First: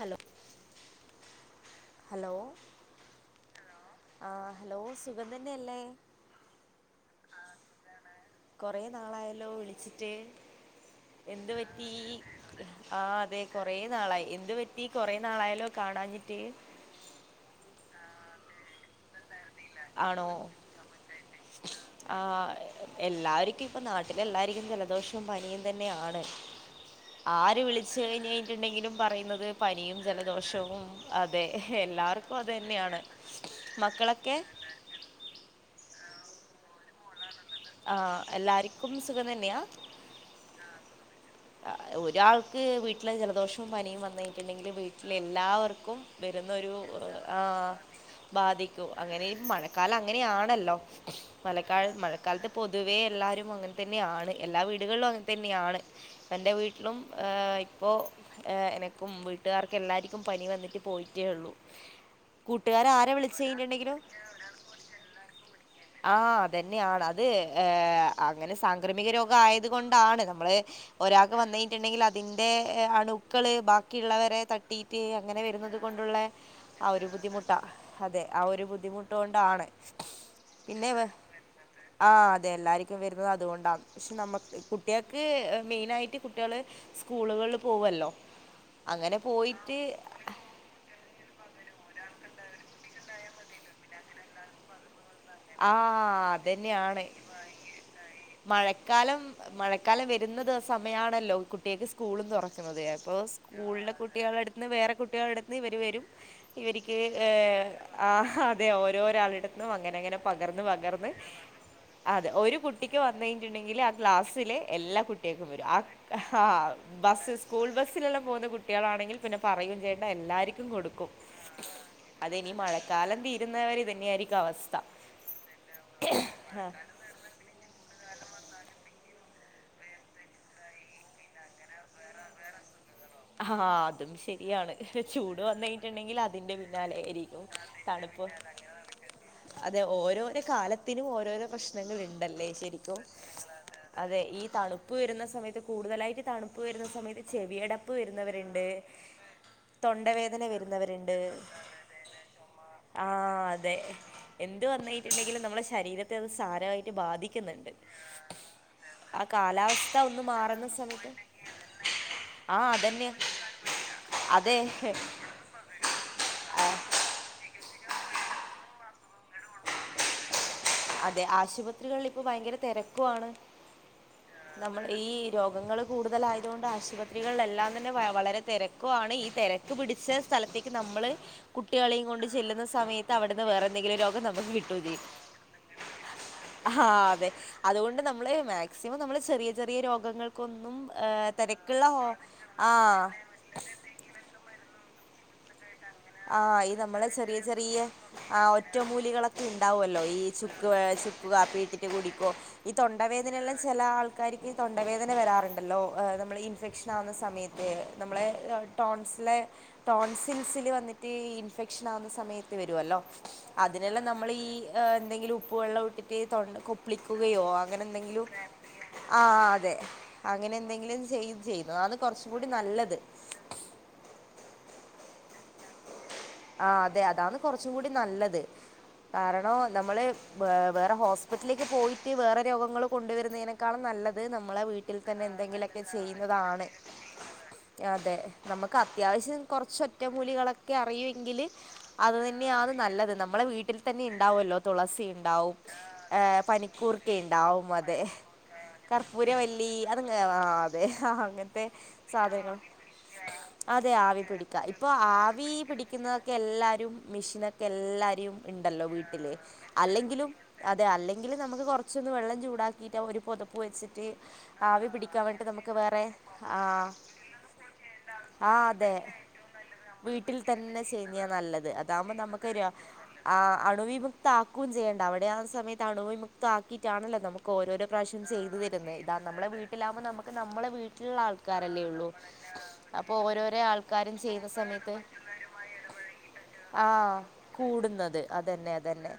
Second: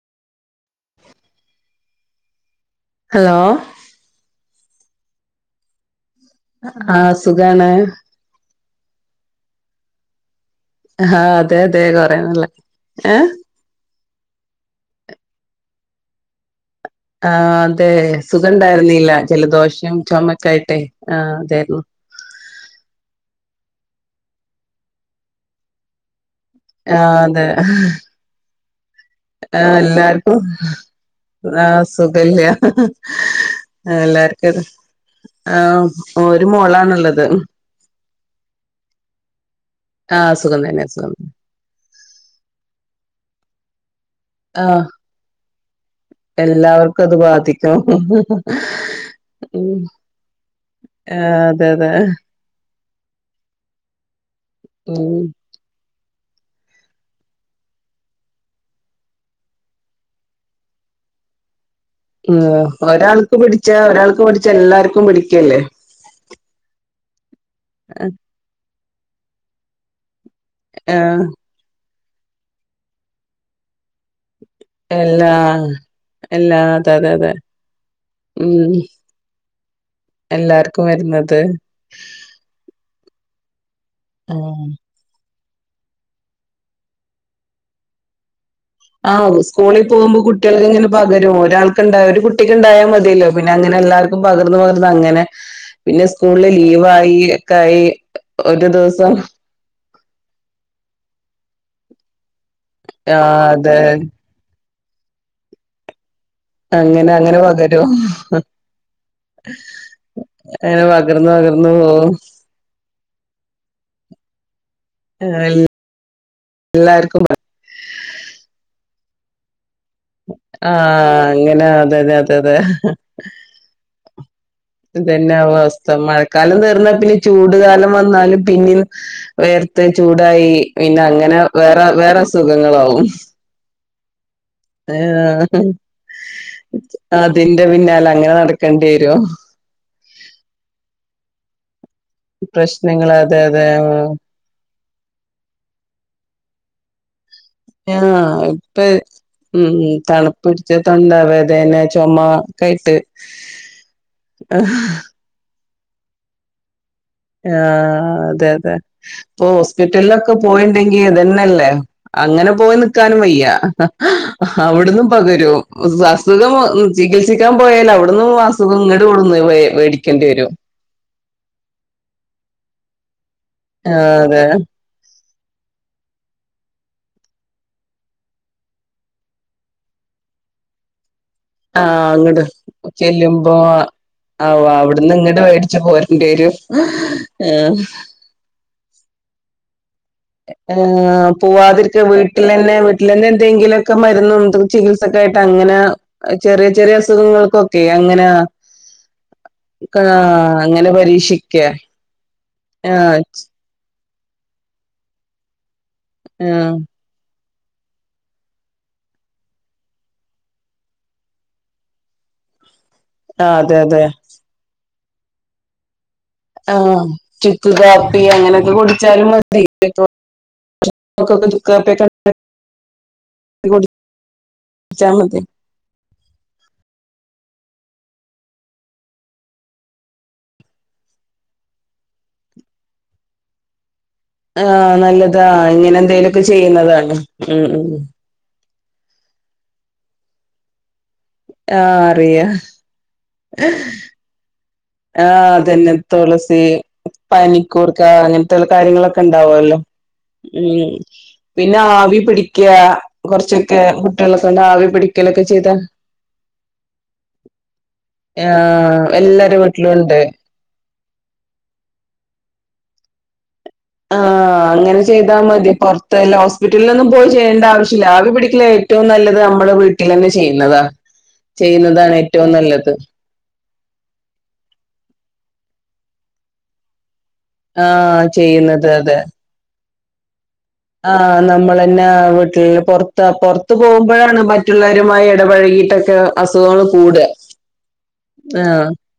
Hello hello hello ആഹ് hello സുഖം തന്നെ അല്ലേ ആഹ് സുഖാണ് കൊറെ നാളായല്ലോ വിളിച്ചിട്ട് ആഹ് എന്ത് അതെ അതെ പറ്റി കൊറേ നാളായി ആ ഏഹ് അതെ കൊറെ നാളായി എന്ത് പറ്റി? കൊറെ നാളായാല്ലോ കാണാഞ്ഞിട്ട് ആ അതെ സുഖം ഇണ്ടായിരുന്നില്ല. ജലദോഷം ആണോ ചുമക്കായിട്ടെ ആഹ അതായിരുന്നു ആ എല്ലാവർക്കും ഇപ്പൊ നാട്ടില എല്ലാർക്കും ജലദോഷവും പനിയും തന്നെയാണ് ആഹ് അതെ ആര് വിളിച്ച് കഴിഞ്ഞ് കഴിഞ്ഞിട്ടുണ്ടെങ്കിലും പറയുന്നത് ആഹ് പനിയും എല്ലാർക്കും ജലദോഷവും അതെ ആഹ് എല്ലാവർക്കും സുഖല്ല അത് തന്നെയാണ് മക്കളൊക്കെ ആ ഒരു മോളാണുള്ളത് ആ എല്ലാവർക്കും സുഖം തന്നെയാണ് ആഹ് സുഖം തന്നെ സുഖം ഒരാൾക്ക് വീട്ടിലെ ജലദോഷവും പനിയും വന്നിട്ടുണ്ടെങ്കിൽ ആഹ് വീട്ടില എല്ലാവർക്കും വരുന്നൊരു എല്ലാവർക്കും അത് ആ ബാധിക്കും ബാധിക്കൂ അങ്ങനെ ഉം മഴക്കാലം അങ്ങനെയാണല്ലോ ആഹ് അതെ അതെ മഴക്കാാലം മഴ പൊതുവെ എല്ലാവാരും അങ്ങനെ തന്നെയാണ് എല്ലാ വീടുകളിലും ഉം അങ്ങനെ തന്നെയാണ് അൾ എൻ്റെ വീട്ടിലും ഇപ്പോൾ എനക്കും വീട്ടുകാർക്ക എല്ലാവർക്കും പനി വന്നിട്ട് പോയിട്ടേ ഉള്ളൂ ഉ കൂട്ടുകാർ ആരെ ഒരാൾക്ക് വിളിച്ച് പിടിച്ചാ കഴിഞ്ഞിട്ടുണ്ടെങ്കിലും ഒരാൾക്ക് പിടിച്ച എല്ലാർക്കും പിടിക്കല്ലേ ആഹ് [unintelligible] ഏഹ് അങ്ങനെ ക്ർമിക രോഗ ആയതുകൊണ്ടാണ് നമ്മള് ആഹ് ഒരാൾക്ക് വന്നിട്ടുണ്ടെങ്കിൽ അ അതിന്റെ അണുക്കള് ബാക്കിയുള്ളവരെ തട്ടീട്ട് എല്ലാ അങ്ങനെ വരുന്നത് കൊണ്ടുള്ള എല്ലാ ആ അതെ ഒരു അതെ അതെ ബുദ്ധിമുട്ടാ അതെ ആ ഒരു ഉം ബുദ്ധിമുട്ടുക കൊണ്ടാണ് എല്ലാർക്കും പിന്നെ വരുന്നത് അത എല്ലാവർക്കും വരുന്നത് അതുകൊണ്ടാണ് പക്ഷെ നമ്മക്ക് ആഹ് കുട്ടികൾക്ക് മെയിനായിട്ട് കുട്ടികള് സ്കൂളുകളിൽ പോകല്ലോ ആഹ സ്കൂളിൽ പോകുമ്പോ കുട്ടികൾക്ക് ഇങ്ങനെ പകരും ഒരാൾക്കുണ്ടായ കുട്ടിക്ക് ഉണ്ടായാ മതിയല്ലോ പിന്നെ അങ്ങെ എല്ലാവർക്കും പകർന്ന് പകർന്ന് അങ്ങനെ പിന്നെ ആഹ് സ്കൂളില് അതന്നെയാണ് ലീവായി ഒക്കൊയി ഒരു ദിവസം അൽക്കാലം വരുന്നത് സമയമാണല്ലോ കുട്ടികൾക്ക് സ്കൂള നിന്ന് തുറ തെ അപ്പൊ ആഹ് അതെ സ്കൂളിലെ കുട്ടികള അടുത്ത് ഇന്ന് വേറെ കുട്ടികള അടുത്ത്ന്ന് ഇവർ വരും ഇവർക്ക് അങ്ങനെ ഏ അങ്ങനെ പകരും ആ അതെ ഓരോരാളടും അങ്ങനെ അങ്ങനെ അങ്ങനെ പക പകർന്ന് പകർന്ന് പോവും അതെ ഒരു കുട്ടിക്ക് വന്ന കഴിഞ്ഞുണ്ടെങ്കിൽ സ്സിലെ എല്ലാ കുട്ടികൾക്കും വരും ആ ആ എല്ലാർക്കും ബസ് സ്കൂൾ ബസ്സിലെല്ലാം പോകുന്ന കുട്ടികളാണെങ്കിൽ പിന്നെ പറയും ചെയ എല്ലാർക്കും കൊടുക്കും ആഹ് അങ്ങനെ അതെ അതെ അതെ അതനി അതെ മഴക്കാലം തീരുന്നവരെ തന്നെയ ആായിരിക്കും അവസ്ഥ പിന്ന അവസ്ഥ മഴക്കാലം തീർന്നാ പിന്നെ ചൂട് കാലം വന്ന ാലും പിന്ന വേർത്ത് ചൂടായി പിന്നെ അങ്ങനെ വേറെ വേറെ അ സുഖങ്ങളാവും ആഹ അ ശ ാണ് ചൂട് ഏഹ് വന്നഞ്ഞിട്ടുണ്ടെങ്കിൽ അതിന്റെ പിന്നാലെ ആയിരിക്കും അതിന്റെ പിന്നാലെ തണുപ്പ അങ്ങനെ നടക്കേണ്ടി വരും അതെ ഓരോരോ കാലത്തിനും ഓരോരോ പ്രശ [unintelligible] ണ്ടല്ലേ ശെരിക്കും പ്രശ്നങ്ങൾ അതെ അതെ അതെ ഈ തണുപ്പ് വെര്ന്ന സമയത്ത് കൂട്തലായിട്ട് തണുപ്പ് വെര്ന്ന സമയത്ത് ചെവിയടപ്പ് ആഹ് വരുന്നവരുണ്ട് ഇപ്പൊ ഉം തണുപ്പ് തൊണ്ടവേദന പിടിച്ച് വരുന്നവരുണ്ട് തൊണ്ടവേദന ചൊമ ഒക്കെയായിട്ട് ആ അതെ എന്ത് വന്നിട്ടുണ്ടെങ്കിലും നമ്മളെ ശരീരത്തെ അത് സാരവായി ആഹ് അതെ അതെ ആ ഇപ്പൊ കാലാവസ്ഥ ഒന്ന് ഹോസ്പിറ്റൽലൊക്കെ മാറുന്ന പോയിണ്ടെങ്കി സമയത്ത് ഇതന്നല്ലേ അങ്ങനെ ആ പോയി അതന്നെ നിക്കാനും വയ്യ അതെ അവ്ട്ന്നും പകരും അസുഖം ചികി സിക്കാൻ പോയാല് അവിടുന്നും അസുഖം ഇങ്ങട് കൊണ്ടുന്ന് വേടിക്കേണ്ടി വെരും അതെ ആശുപത്രികളില് ഇപ്പൊ ഭയങ്കര തെരക്കും ആണ് ആഹ് അതെ രോഗങ്ങള് കൂടുതലായതോണ്ട് ആശുപത്രികളിലെല്ലാം തന്നെ വ വളരെ തെരക്കും ആണ് ഈ തെരക്ക് പിടിച്ച സ്ഥലത്തേക്ക് നമ്മള് കുട്ടികളെയും ആഹ് കൊണ്ട് അങ്ങട്ട് ചെല്ലുന്ന സമയത്ത് അവിടുന്ന് ചെല്ലുമ്പോ വേറെ എന്തെങ്കിലും രോഗം നമുക്ക് ആഹ് കിട്ടുകയും ചെയ്യും അവിട്ന്ന് ഇങ്ങട് വേ ആഹ് അതെ അത്കൊണ്ട് നമ്മള് മാക്സിമം നമ്മള് ചെറി ചെറിയ ചെറിയ രോഗ [unintelligible] പോവാതിരിക്കാ വീട്ടിലന്നെ ആഹ് വീട്ടിലന്നെ എന്തെങ്കിലൊക്കെ മര്ന്നും തും ചികിൽസ് ഇതൊക്കെയായിട്ട് അങ്ങനെ ആഹ് ചെറിയ ഈ നമ്മള് ചെറിയ ചെറിയ അസുഖങ്ങൾക്കൊക്കെ അങ്ങനെ ആഹ് ഒറ്റമൂലികളൊക്കെ ഉണ്ടാവല്ലോ ഈ ചുക്ക് അങ്ങനെ ചുക്ക് പരീക്ഷിക്ക കാപ്പി ഇട്ടിട്ട് കുടിക്കോ ഈ ആ തൊണ്ടവേദനയെല്ലാം ചെല ആൾ ക്കാരിക്ക് തൊണ്ടവേദന വെരാറുണ്ടല്ലോ ഏഹ് നമ്മള് ആ ഇൻഫെക്ഷനാവുന്ന സമയത്ത് ഏഹ് നമ്മളെ ടോൺസിലെ ടോൺസിൽസില് വന്നി ട്ട് ഇൻഫെക്ഷനാവുന്ന സമയത്ത് വെരുവല്ലോ ആഹ് അതെ അതെ അതിനെല്ലാം നമ്മള് ഈ ഏഹ് എന്തെങ്കിലു ഉപ്പ് വെള്ളം ഇട്ട് ഈ തൊണ്ട ആഹ് കൊപ്ളിക്കുകയോ ചുക്ക് അങ്ങനെ കാപ്പി എന്തെങ്കിലും അങ്ങനെയൊക്കെ കുടിച്ചാലും ആഹ് മതി അതെ അങ്ങനെ എന്തെങ്കിലും ചെയ്തു മക്കൾക്ക് ചുക്ക് ചെയ്താണ് കാപ്പിയൊക്കെ ഉണ്ടാക്കി കൊറച്ചുകൂടി നല്ലത് ട്ച്ചാ മതി ആഹ് അതെ അതാണ് കൊറച്ചും കൂടി നല്ലത്. കാരണം നമ്മള് വേറെ ഹോസ്പിറ്റലിലേക്ക് പോയിട്ട് വേറെ രോഗങ്ങള് കൊണ്ട് വരുന്നതിനേക്കാളും നല്ലത് അത് നമ്മളെ ആഹ് വീട്ടിൽ തന്നെ നല്ലതാ എന്തെങ്കിലൊക്കെ ഇങ്ങനെ എന്തേലൊക്കെ ചെയ്യ്ന്നതാണ് ചെയ്യുന്നതാണ് ഉം ഉം അതെ നമ അത്യാവശ്യം കൊറച്ച് ഒറ്റമൂലികളൊക്കെ അറി എങ്കിൽ ആഹ് അത് അറിയാ തന്നെയാണ് നല്ലത് നമ്മളെ വീട്ടിൽ തന്നെ ഉണ്ടാവല്ലോ ആഹ് അതന്നെ തുളസി പനിക്കൂർക്ക ഉണ്ടാവും അതെ പനിക്കൂർക്ക അങ്ങനത്തുള്ള കാര്യങ്ങളൊക്കെ കർപ്പൂരവല്ലി ഉണ്ടാവല്ലോ അത് ആ അതെ ഉം അങ്ങനത്തെ പിന്നെ ആവി സാധനങ്ങൾ പിടിക്ക കുറച്ചൊക്കെ അതെ കുട്ടികളൊക്കെണ്ട് ആവി പിടിക്കലൊക്കെ ചെയ്താ കിക്കു ന്നതൊക്കെ എല്ലാരും മെഷീനൊക്കെ എല്ലാരും ഉണ്ടല്ലോ ആഹ് വീട്ടില് എല്ലാരെ വീട്ടിലും ഉണ്ട് അല്ലെങ്കിലും അതെ അല്ലെങ്കിൽ നമുക്ക് കൊറച്ചൊന്ന് വെള്ളം ചൂട ആക്കി ട്ട ഒരു പൊതപ്പു ആഹ് അങ്ങനെ ചെയ്താമതി നമുക്ക് വേറെ പൊറത്തേല ആ ഹോസ്പിറ്റലിൽ ഒന്നും പോയി ചെയ്യേണ്ട ആവശ്യല്ല ആവി ആഹ് പിടിക്കൽന് അതെ ഏറ്റവും നല്ലത് നമ്മുടെ വീട്ടിൽ ചെയ്യ തന്നെ ചെയഞ്ഞാൽ നല്ലത് അതാകുമ്പോ നമുൊ നല്ലത്. അണുവിമുക്ത ആക്കുകയും ചെയ്യേണ്ട അവിടെയാുന്ന സമയത്ത് തണുവി മുക്ത ആക്കിട്ടാണല്ലോ നമുക്ക് ഓരോരോ പ്രാവശ്യം ആഹ് ചെയ്തു ചെയ്യുന്നത് തെരുന്നെ ഇതാ അതെ. നമ്മുടെ വീട്ടിൽ ഇതിൽ ആകുമ്പോ നമുക്ക് നമ്മളെ വീട്ടിലുള്ള ആഹ് ആൾക്കാരല്ലേ നമ്മളന്നെ ഒള്ളൂ, വീട്ടില് അപ്പൊ പൊറത്ത് ഓരോരോ ആൾക്കാരും ചെയ്യുന്ന സമയത്ത്. മായി ഇടപഴകിട്ടൊക്കെ അസുഖങ്ങൾ ആഹ് കൂടുക കൂടുന്നത് അതന്നെ ആഹ്. അതന്നെ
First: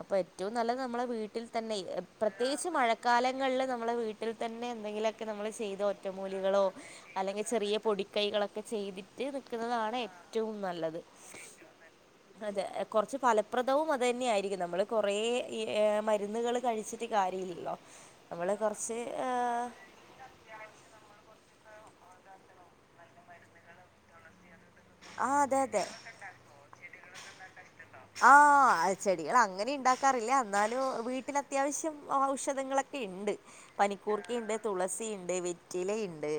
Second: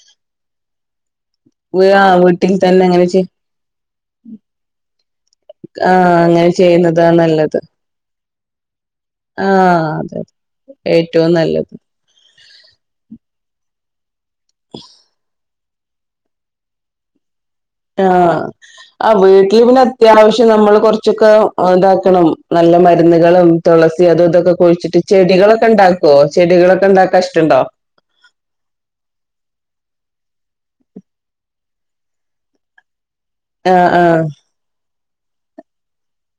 അപ്പൊ ഏറ്റവും നല്ലത് നമ്മളെ വീ വീട്ടിൽ തന്നെ വീ ആഹ് വീട്ടിൽ പ്രത്യേകിച്ച് തന്നെ അങ്ങനെ ചെയ് മഴക്കാലങ്ങളിൽ നമ്മളെ വീട്ടിൽ തന്നെ എന്തെങ്കിലുമൊക്കെ നമ്മൾ ചെയ്ത ആഹ് അങ്ങനെ ഒറ്റമൂലികളോ ചെയ്യുന്നതാ അല്ലെങ്കിൽ നല്ലത്. ചെറിയ പൊടി. കൈകളൊക്കെ ചെയ്തിട്ട് ആഹ് നിക്കുന്നതാണ്. അതെ ഏറ്റവും അതെ നല്ലത് ഏറ്റവും നല്ലത്. അതെ കൊറച്ച് ഫലപ്രദവും അത്. അത് തന്നെയായിരിക്കും നമ്മള് കൊറെ. ഈ ഏഹ് മര്ന്ന്കള് കഴിച്ചിട്ട് കാര് ആഹ് ആ വീട്ട്ല് പിന്നെ അത്യാവശ്യം നമ്മൾ കൊറച്ചൊക്കെ അ താക് ക്കണം നല്ല മര്ന്ന്കളും താെളസി അതും ഇതൊക്കെ കുഴ്ച്ച്ട്ട് ആ, അതെ അതെ ചെടികളൊക്കെണ്ടാക്കാേ ചെടികളൊക്കെണ്ടാക്കാ ഇഷ്ടണ്ടോ ന്നാലും വീട്ട്ലത്യാവശ്യം ഔഷധങ്ങളെ ക്കെ ഇണ്ട് ആഹ് ആഹ് പനിക്കൂർക്കീണ്ട് തുളസീ ണ്ട് വെറ്റില ഇണ്ട്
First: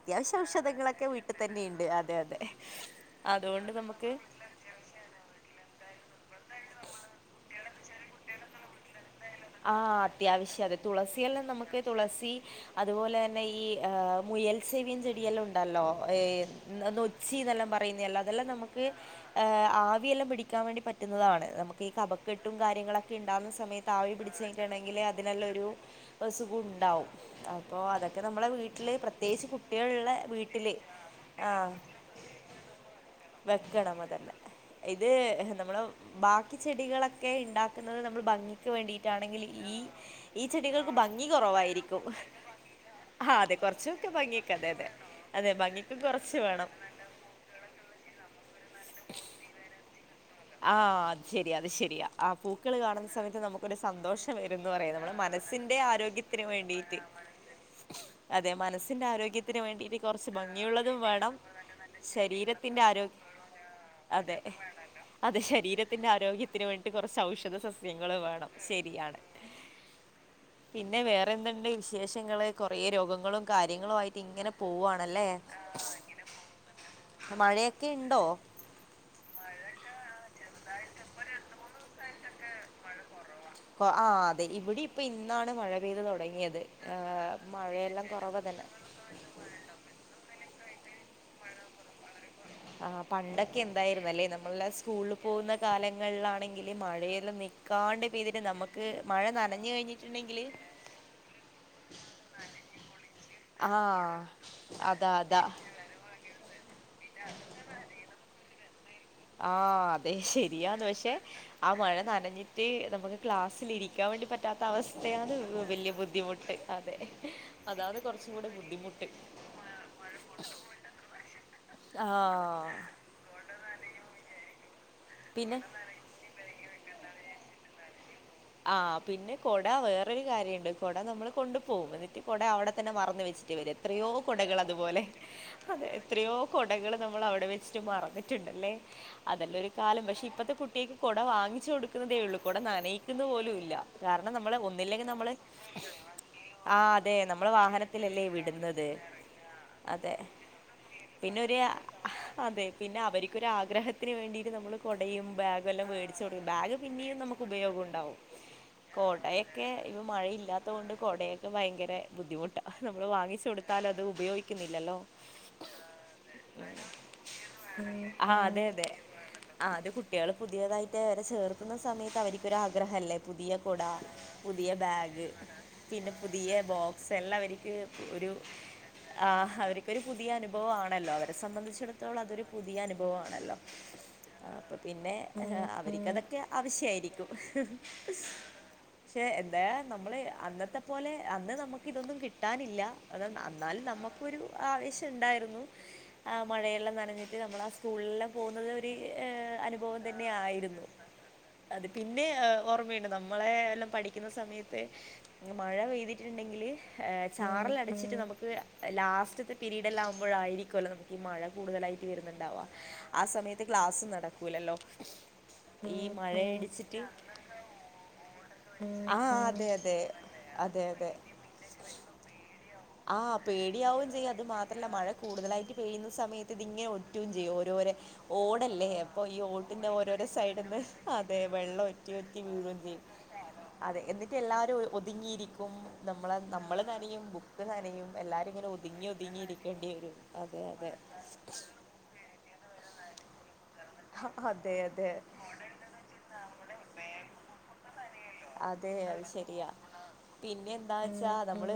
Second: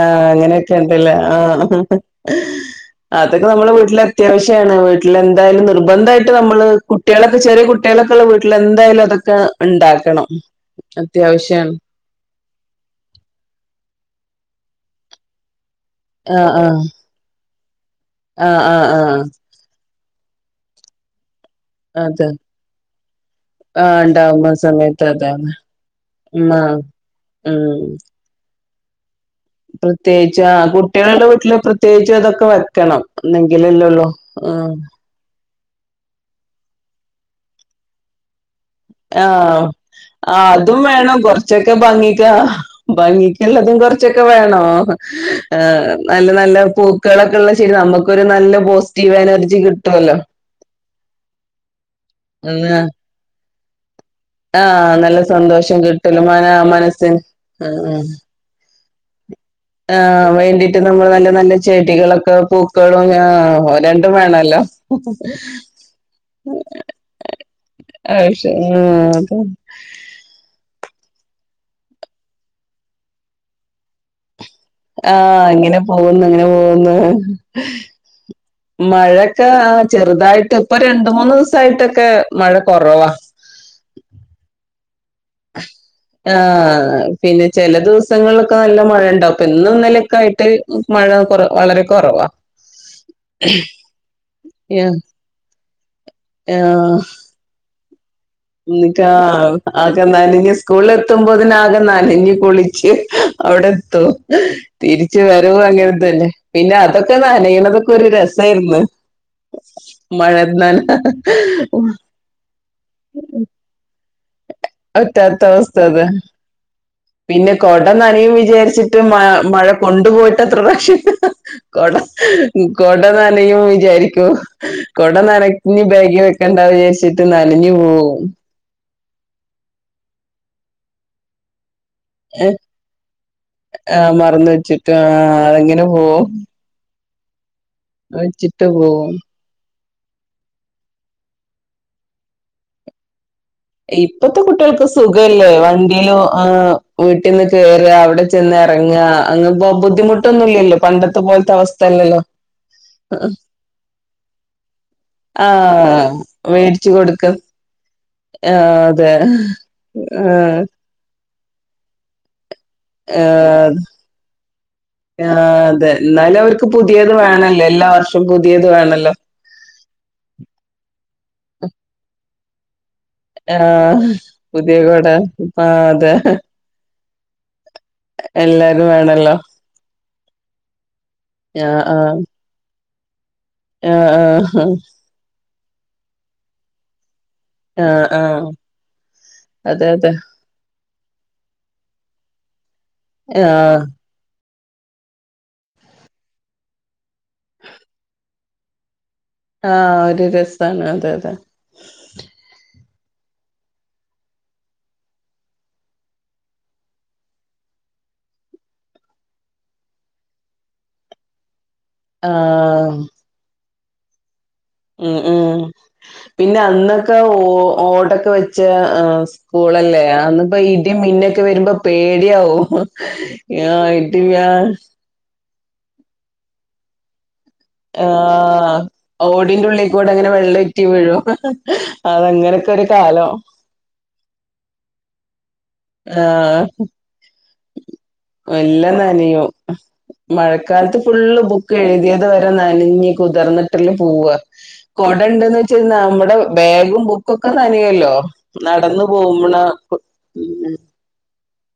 ആഹ് അങ്ങനെയൊക്കെ ഔഷധങ്ങളൊക്കെ ഉണ്ടല്ലേ വീട്ട് ആഹ് തന്നെയ്ണ്ട് അതെ അതെ അതൊക്കെ നമ്മളെ അതുകൊണ്ട് വീട്ട്ല് നമുക്ക് അത്യാവശ്യാണ് വീട്ട്ലെന്തായാലും നിർബന്ധായ് ട്ട് നമ്മള് കുട്ട്യേളൊക്കെ ചെറ്യേ കുട്ട്യേളൊക്കെള്ള വീട്ട്ല് എന്തായാലും അതൊ ആഹ് അത്യാവശ്യ അത് തുളസിയെല്ലാം അത്യാവശ്യാണ് നമുക്ക് തുളസി അതുപോലെ തന്നെ ഈ ഏ മുയൽസെവിയൻ ചെടിയെല്ലൊം ണ്ടല്ലോ ഏഹ് ആഹ് ന നൊച്ചിന്നെല്ലാം പറയ്ന്നെ എല്ലാം അതെല്ലാം ആഹ് നമ്ക്ക് ആഹ് ആഹ് ആഹ് ഏഹ് ആവിയെല്ലാം പിടി ക്കാം വേണ്ടി പറ്റ്ന്നതാണ് നമ്ക്ക് ഈ അതെ കബക്കെട്ടും കാര്യങ്ങളൊക്കെണ്ടാവ്ന്ന സമയത്ത് ആഹ് ആവി പിടി ഉണ്ടാവുന്ന ച്ചയ്ഞ്ഞിട്ട്ണ്ടെങ്കില് സമയത്ത് അതിനെല്ല അതാണ് ഒരു ബ ഉം ആഹ് സുഖുണ്ടാവും അപ്പോ ഉം അതൊക്കെ നമ്മളെ വീ ത്തിലേ പ്ര പ്രത്യേകിച്ച് കുട്ടികൾള്ള പ്രത്യേകിച്ച് ആ വീട്ടില് കുട്ടികളുടെ ആ വീട്ടില് പ്രത്യേകിച്ച് അതൊക്കെ വെക്കണം വെക്കണം എന്നെങ്കിലല്ലേള്ളൂ അതെന്നെ ഉം ഇത് നമ്മള് ബാക്കി ചെടികളൊ ക്കെ ഇണ്ടാക്കുന്നത് നമ്മള് ഭംഗിക്ക് വേണ്ടി ആഹ് ആ അതും വേണം ഭംഗി കൊർച്ചൊക്കെ കുറവായിരിക്കും ഭംഗിക്കാ ആ അതെ ഭംഗിക്കുള്ളതും കുറച്ചൊക്കെ കൊർച്ചൊക്കെ ഭംഗിയൊക്കെ വേണോ അതെ അതെ അതെ ആ ഭംഗിക്കും നല്ല കുറച്ച് നല്ല വേണം പൂക്കളൊക്കെള്ള ശടി നമുക്കൊരു നല്ല പോസിറ്റീവ് എനർജി കിട്ടും ട്ടോല്ലോ ആഹ് അത് ശരി അത് ശരിയാ ആ പൂക്കള് ഉം കാണുന്ന സമയത്ത് നമുക്കൊരു സന്തോഷം വരന്ന് പറയാ ആഹ് നമ്മുടെ നല്ല മനസ്സിന്റെ സന്തോഷം കിട്ടല്ലോ ആരോഗ്യത്തിന് മന വേണ്ടിട്ട് മനസ്സിന് അ മനസ്സിൻ്റെ ആരോഗ്യത്തെ ആ വേണ്ടിട്ട് നമ്മൾ നല്ല നല്ല ചെടികളൊക്കെ ശരീരത്തിന്റെ പൂക്കളും ആരോഗ്യ രണ്ടും അതെ വേണല്ലോ അത് ശരീരത്തിന്റെറെ ആരോഗ്യത്തിന് വേണ്ടിട്ട് കുറച്ച് ഔഷധ സസ്യങ്ങൾ ആഹ് വേണം ശരിയാണ് പിന്നെ വേറെന്തതുണ്ട് വിശേഷങ്ങള് കുറേ രോഗങ്ങളും കാര്യങ്ങളും ആയിട്ട് ഇങ്ങനെ പോവാണല്ലേ ആഹ ഇങ്ങനെ പോകുന്നു അങ്ങനെ പോകന്ന് മഴയൊക്കെ ഇണ്ടോ മഴയൊക്കെ ചെറുതായിട്ട് ഇപ്പൊ രണ്ട് മൂന്ന് ദിവസായിട്ടൊക്കെ മഴ കുറവാ ആ് അതെ ഇവിടെ ഇ ആ, ആഹ് പിന്നെ ചില മഴയെല്ലാം കുറവ് ദിവസങ്ങളിലൊക്കെ തന്നെ നല്ല മഴ ഉണ്ടാവും അപ്പൊ എന്നന്നലൊക്കെ ആയിട്ട് മഴ കൊറ വളരെ കുറവാ ആ് പണ്ടൊക്കെ എന്തായിുന്ന അല്ലെ നമ്മളുടെ ആഹ് സ്കൂളിൽ പോകുന്ന കാലങ്ങളിലാണെങ്കില് മഴയെല്ലാം നക്കാണ്ട് നിിക്കാ ആകെ നനഞ്ഞ സ്കൂള എത്തുമ്പോ തന്നെ ആകെ നനഞ്ഞ് കുളിച്ച് അവിടെ ആ എത്തും അതാ തിരിച്ച് അതാ വരവു അങ്ങനെതനെ പിന്നെ അതൊക്കെ നനയണതൊക്കെ ഒരു രസായിരുന്നു ആ അതെ മഴയത്ത് നന ശരിയാന്ന് പക്ഷെ ആ മഴ നനഞ്ഞിട്ട് നമുക്ക് ക്ലാസ്സിലിരിക്കാം പറ്റാത്ത അവസ്ഥ അത് ബുദ്ധിമുട്ട് അതെ പിന്നെ അതാണ് കുറച്ചും കൊടന്നനിയും കൂടെ വിചാരിച്ചിട്ട് ബുദ്ധിമുട്ട് മ മഴ കൊണ്ടുപോയിട്ട് അത്ര പ്രക്ഷ കൊട ആഹ് കൊട നനയും വിചാരിക്കൂ ഉ [unintelligible] പിന്നെ കൊടനരത്തിന് ബാഗി വെക്കാൻ വിജാചിട്ട് നനഞ്ഞു പോവും ആ പിന്നെ കൊട വേറരു കാര്യണ്ട് കൊട നമ്മൾ കൊണ്ട് പോം എന്നിട്ട് കുട അവിടെ തന്നെ മറന്ന് വെച്ചിട്ട് വരും ആ എത്രയോ മറന്ന് കുടകൾ വെച്ചിട്ട് അതുപോലെ ആ അതങ്ങനെ അതെ പോവും എത്രയോ കുടകൾ നമ്മൾ അവിടെ വെച്ചിട്ട് മറന്നിട്ടുണ്ടല്ലേ പോവും അതെല്ല കാലം പക്ഷെ ഇപ്പത്തെ കുട്ടേക്ക് കുട വാങ്ങിച്ചു കൊടുക്കുന്നേ ഉള്ളൂ കുട നനേ ഇ [unintelligible] [unintelligible] ലൂല്ല കാരണം ഇപ്പത്തെ നമ്മള് കുട്ടികൾക്ക് ഒന്നില്ലെങ്കിൽ നമ്മള് സുഖല്ലേ വണ്ടിയിലും ആ അതെ വീട്ടിൽന്ന് നമ്മള കേറുക അവിടെ വാഹനത്തില്ലേ ചെന്ന് വിടുന്നത് ഇറങ്ങുക അങ്ങ് അതെ ബുദ്ധിമുട്ടൊന്നുമില്ലല്ലോ പണ്ടത്തെ പിന്നെ പോലത്തെ ഒരു അവസ്ഥ അല്ലല്ലോ അതെ പിന്നെ അവർക്കൊര് ആഗ്രഹത്തിന് വേണ്ടിട്ട് നമ്മൾ കുടയും ആ ബാഗ എല്ലാം മേടിച്ചു കൊടുക്കും ബാഗ് മേടിച്ചു പിന്നെയും കൊടുക്ക നമുക്ക് ഉപയോഗമുണ്ട് ണ്ടവും ആഹ് അതെ കൊടയൊക്കെ ഇപ്പ ആഹ് മഴയില്ലാത്ത കൊണ്ട് കൊടയൊ ഭയങ്കര ബുദ്ധിമുട്ട നമ്മൾ വാങ്ങിച്ച് കൊടുത്താൽ അത് ഉപയോഗിക്ക ആ അതെ എന്നാലും അവർക്ക് പുതിയത് വേണല്ലോ എല്ലാ വർഷവും ആ അതെ പുതിയത് അതെ വേണല്ലോ ചേർക്കുന്ന സമയത്ത് അവ ഇന്ന് രാ അല്ലേ പുതിയ കുട ആഹ് പുതിയ ബാഗ് ആഹ് പിന്നെ അതെ പുതിയ ബോക് സെ ല്ലവരിക്കും ഒരു എല്ലാരും വേണല്ലോ അവർക്കൊ പുതിയ അനുഭവാണ് ആണല്ലോരെ സംബന്ധിച്ചടുത്തോളം അതൊരു പുതിയ അനു ഗോവാ ആഹ ആഹ ആഹ അവർക്ക്തൊക്കെ ആവശ്യയിരിക്കും ആഹ് ആഹ് പക്ഷെ എന്തായ അതെ അതെ നമ്മള് അന്നത്തെ അതുപോലെ അന്ന് നമുക്ക് ഇതൊന്നും കിട്ടാനില്ല അത ആഹ് അന്നാലും നമ്മുക്കൊരു ആവേശണ്ടായിരുന്നു ആ മഴയെല്ലാം നനഞ്ഞിട്ട് നമ്മൾ ആ സ്കൂളിലെല്ലാം പോകുന്നത് ഒരു ഏഹ് ആഹ അനുഭവം ഒരു തന്നെ രസാണ് ആയിരുന്നു അതെ അതെ അത് പിന്നെ ഓർമ്മയുണ്ട് നമ്മളെ എല്ലാം പഠിക്കുന്ന സമയത്ത് മഴ പെയ്തിട്ടുണ്ടെങ്കിൽ ചാറൽ അടിച്ചിട്ട് നമുക്ക് ലാസ്റ്റത്തെ പീരീഡ എല്ലാം ആകുമ്പോഴായിരിക്കുമല്ലോ നമുക്ക് ഈ മഴ കൂടുതലായിട്ട് വരുന്നുണ്ടാവാ ആഹ് ആ സമയത്ത് ക്ലാസ് നട ഉം ഉം പിന്നെ അന്ന് മഴയടിച്ചിട്ട് ക്കെ ഓ ഓടൊക്കെ വെച്ച ആഹ് അതെ അതെ സ്കൂളല്ലേ അന്ന്പ്പോ അതെ ഇടിം അതെ മിന്നൊക്കെ വരുമ്പോ പേടിയാവും ആഹ് ആഹ് പേടിയാവോം ഇടി ചെയ്യും അത് ആഹ് മാത്രല്ല മഴ കൂടുതലായി പെയ്യുന്ന സമയത്ത് ഇത് ഇങ്ങനെ ഒറ്റും ചെയ്യും ഓരോ ആഹ് ഓടല്ലേ അപ്പൊ ഈ ഓടിന്റെ ഓട്ടിന്റെ ഉള്ളിൽ കൂടെ ഓരോരോ അങ്ങനെ സൈഡന്ന് വെള്ളറ്റി വീഴും അതെ വെള്ളം ഒറ്റി ഒറ്റി അതങ്ങനൊക്കെ വീഴയും ഒരു ചെയ്യും കാലം അതെ എന്നിട്ട് എല്ലാവരും ഒതുങ്ങിയിരിക്കും നമ്മ ആഹ് നമ്മൾറിയും എല്ലാം നനയോ വരും അതെ അതെ മഴക്കാലത്ത് ഫുള്ള് ബുക്ക് എഴുതിയത് വരെ നന ഞ്ഞ് കുതിർന്ന് ട്ട പോവ അതെ അതെ കൊടണ്ടന്ന് വെച്ച നമ്മടെ ബാഗും ബുക്കൊക്കെ നനിയല്ലോ അതെ നടന്നു അത് പോകുമ്പോളാ ശരിയാ പിന്നെ എന്താ വച്ചാ ആ നമ്മള്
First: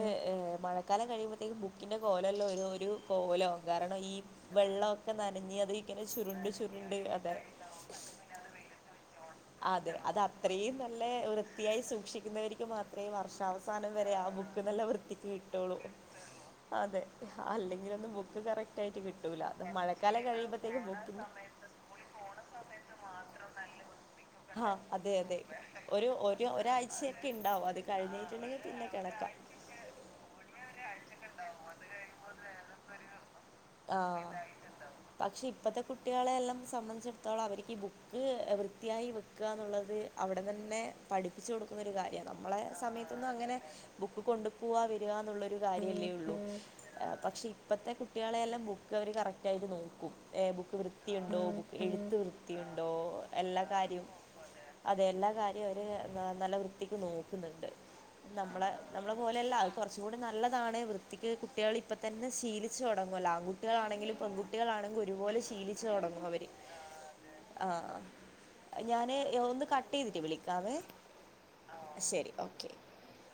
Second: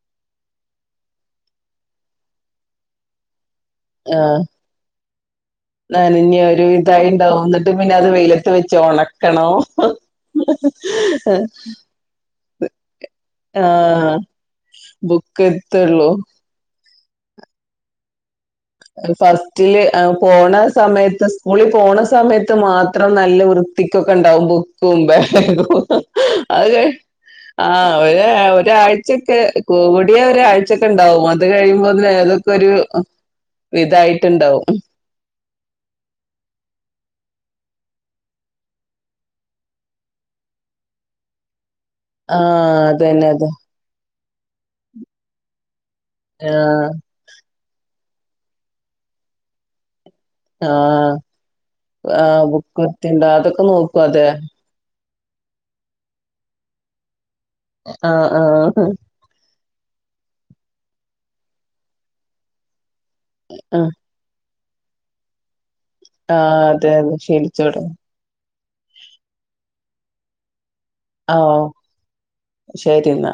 മഴക്കാലം കഴിയുമ്പോഴത്തേക്കും ബുക്കിന്റെ കോലല്ലോ ഒരു ഒരു കോലോവും കാരണം ഈ ആഹ് വെള്ളോക്കെ നനഞ്ഞ് അത് ഇങ്ങനെ നനഞ്ഞ് ചുരുണ്ട് ഒരു ചുരു ഇതായിണ്ടാവും ന്നിട്ട് പിന്നെ അത് വെയിലത്ത് വെച്ചോണക്ക അതെ അത് അത്രയും നല്ല വൃത്തിയായി സൂക്ഷിക്കുന്നവര്ക്ക് മാത്രേ വർഷാവസാനം വരെ ആഹ് ആ ബുക്ക് നല്ല വൃത്തിക്ക് ബുക്ക് കിട്ടുള്ളൂ എത്തുള്ളൂ അതെ അല്ലെങ്കിൽ ഒന്നും ബു ഫസ്റ്റില് പോണ കഴിയുമ്പോഴത്തേക്കും ബുക്കിന് സമയത്ത് സ്കൂളിൽ പോണ സമയത്ത് മാത്രം നല്ല വൃത്തിക്കൊക്കെ ഇണ്ടാ ആ ബുക്കും അതെ അതെ ബാഗും ഒരു ഒരു അത് കഴി ഒരാഴ്ചയൊക്കെ ഉണ്ടാവും ആ അത് ഒര കഴിഞ്ഞിട്ടുണ്ടെങ്കിൽ പിന്നെ കണക്കാ ഒരാഴ്ചക്കെ ക കൂടിയ ഒരാഴ്ചൊക്കെ ഇണ്ടാവും അത് കഴിയുമ്പോ ബാഗൊക്കെ ഒരു ആഹ് ഇതായിട്ടുണ്ടാവും പക്ഷെ ഇപ്പത്തെ കുട്ടികളെ എല്ലാം സംബന്ധിച്ചിടത്ത ത്തോളം അവർക്കി ബുക്ക് വൃത്തിയായി വയ്ക്ക എന്നുള്ളത് അവിടെ തന്നെ പഠിപ്പിച്ചു കൊടുക്കു ക്കുന്ന ഒരു കാര്യ ആ നമ്മളെ അതന്നെ സമയത്തൊന്നും അതെ അങ്ങനെ ബുക്കും കൊണ്ടു പോവാ വരിക എന്നുള്ളൊരു കാര്യേ ആഹ് പ്പത്തെ കുട്ട ട്ടികളെല്ലാം ബുക്ക് അവര് കറക്റ്റ് ആയിട്ട് നോക്കും ഏ ആ ബുക്ക് വൃത്തിയുണ്ടോ ബുക്ക് എഴുത്ത് ആ ബുക്ക് വൃത്തിയുണ്ടോ വൃത്തിയുണ്ടോ അതൊക്കെ എല്ലാ നോക്കും കാര്യവും അതെ അതെ എല്ലാ കാര്യം അവര് നല്ല വൃത്തിക്ക് നോക്കു ന്ന്ണ്ട് ആ ആ നമ്മളെ നമ്മള പോലെല്ല അത് കൊ ച്ചൂടി നല്ലതാണ് വൃത്തിക്ക് കുട്ടികളിപ്പോ തന്നെ ശീല ച്ച് തൊടങ്ങല്ലോ ആൺകട്ടികളാണങ്കിലും പെൺകു ട്ടികളാണെങ്കിലും ഒരുപോല ശീലി ആഹ അതെ അതെ ശീലിച്ചോട ഞാന് ഒന്ന് കട്ടീതിട്ട് വിളിക്കാമേ ആ ഓ ശരി ന്നാ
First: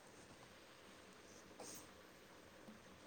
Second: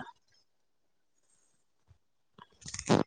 ആ